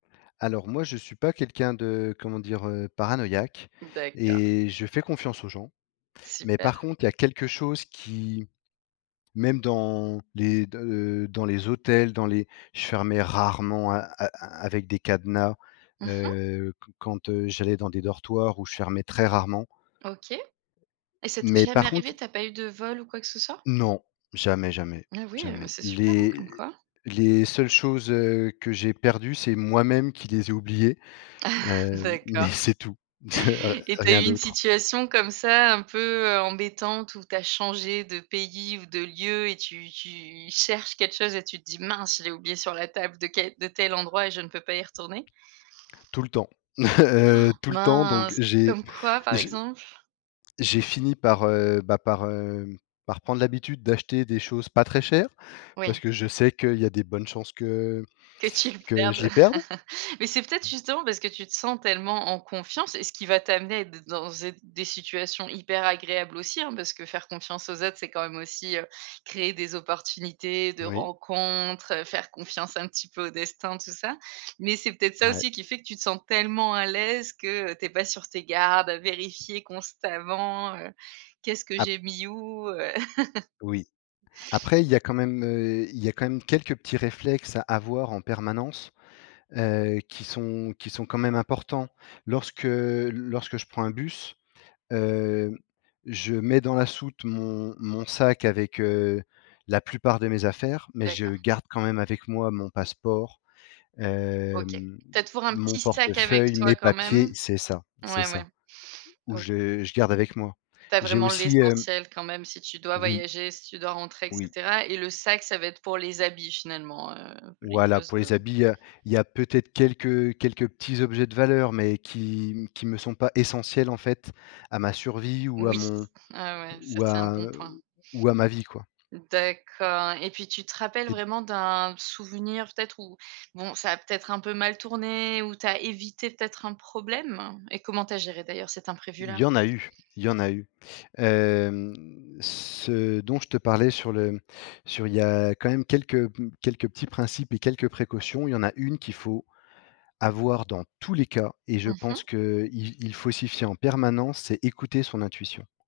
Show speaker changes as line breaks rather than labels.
Alors moi, je suis pas quelqu'un de, comment dire? Heu, paranoïaque
D'accord.
et je fais confiance aux gens. Mais par
Super.
contre, il y a quelque chose qui même dans les de heu dans les hôtels, dans les je fermais rarement a a avec des cadenas,
Mmh mh.
heu, qu quand, heu, j'allais dans des dortoirs ou je fermais très rarement.
OK. Et ça t'est
Mais
jamais
par contre
arrivé, tu n'as pas eu de vol ou quoi que ce soit?
Non, jamais, jamais,
Et oui, mais
jamais.
c'est super, hein,
Les
comme quoi.
les seules choses, heu, que j'ai perdues, c'est moi-même qui les ai oubliées, heu, m mais
D'accord,
c'est tout, heu,
et tu as
rien
eu une
d'autre.
situation comme ça, un peu, heu, embêtante où tu as changé de pays ou de lieu et tu tu cherches quelque chose et tu te dis: «Mince, je l'ai oublié sur la table de quel de tel endroit et je ne peux pas y retourner?».
Tout le temps, heu, tout le temps donc
Mince,
j'ai
comme quoi par
j'ai
exemple?
j'ai fini par, heu, bah, par, hem, par prendre l'habitude d'acheter des choses pas très chères parce
Oui.
que je sais qu'il y a des bonnes chances que
Que tu le
que je
perdes.
les perde.
Mais c'est peut-être justement parce que tu te sens tellement en confiance, et ce qui va t'amener de dans êtes des situations hyper agréables aussi hein, parce que faire confiance aux autres, c'est quand même aussi, heu, créer des opportunités de
Oui.
rencontres, heu, faire confiance un petit peu au destin, tout ça. Mais c'est peut-être ça
Ouais.
aussi qui fait que tu te sens tellement à l'aise, que tu es pas sur tes gardes à vérifier constamment, heu, qu'est-ce que
Ap
j'ai mis où? Heu.
Oui. Après, il y a quand même, heu, il y a quand même quelques petits réflexes à avoir en permanence, heu, qui sont qui sont quand même importants. Lorsque lorsque je prends un bus, hem, je mets dans la soute mon mon sac avec, heu, la plupart de mes affaires, mais je
D'accord.
garde quand même avec moi mon passeport,
OK,
hem,
tu as toujours un
mon
petit sac avec
portefeuille, mes
toi quand
papiers
même?
c'est ça, c'est
Ouais,
ça,
ouais.
ou
OK.
je je garde avec moi.
Tu as
J'ai
vraiment
aussi, hem
l'essentiel quand même si tu dois
Oui.
voyager, si tu dois rentrer et
Oui.
cetera et le sac, ça va être pour les habits finalement, heu, pour les
Voilà,
choses
pour
comme
les habits, heu, il y a peut-être quelques quelques petits objets de valeur, mais qui qui me sont pas essentiels en fait à ma survie ou à
Oui.
mon
Ah ouais, ça
ou
c'est un
à
bon point.
ou à ma vie quoi.
D'accord, et puis tu te rappelles
Tu es d
vraiment d'un souvenir peut-être où, bon, ça a peut-être un peu mal tourné, où tu as évité peut-être un problème et comment tu as géré d'ailleurs cet
Il
imprévu-là?
y en a eu il y en a eu. Hem, ce dont je te parlais sur le sur il y a quand même quelques quelques petits principes et quelques précautions. Il y en a une qu'il faut avoir dans tous les cas et je
Mmh mh.
pense qu'il il faut s'y fier en permanence, c'est écouter son intuition.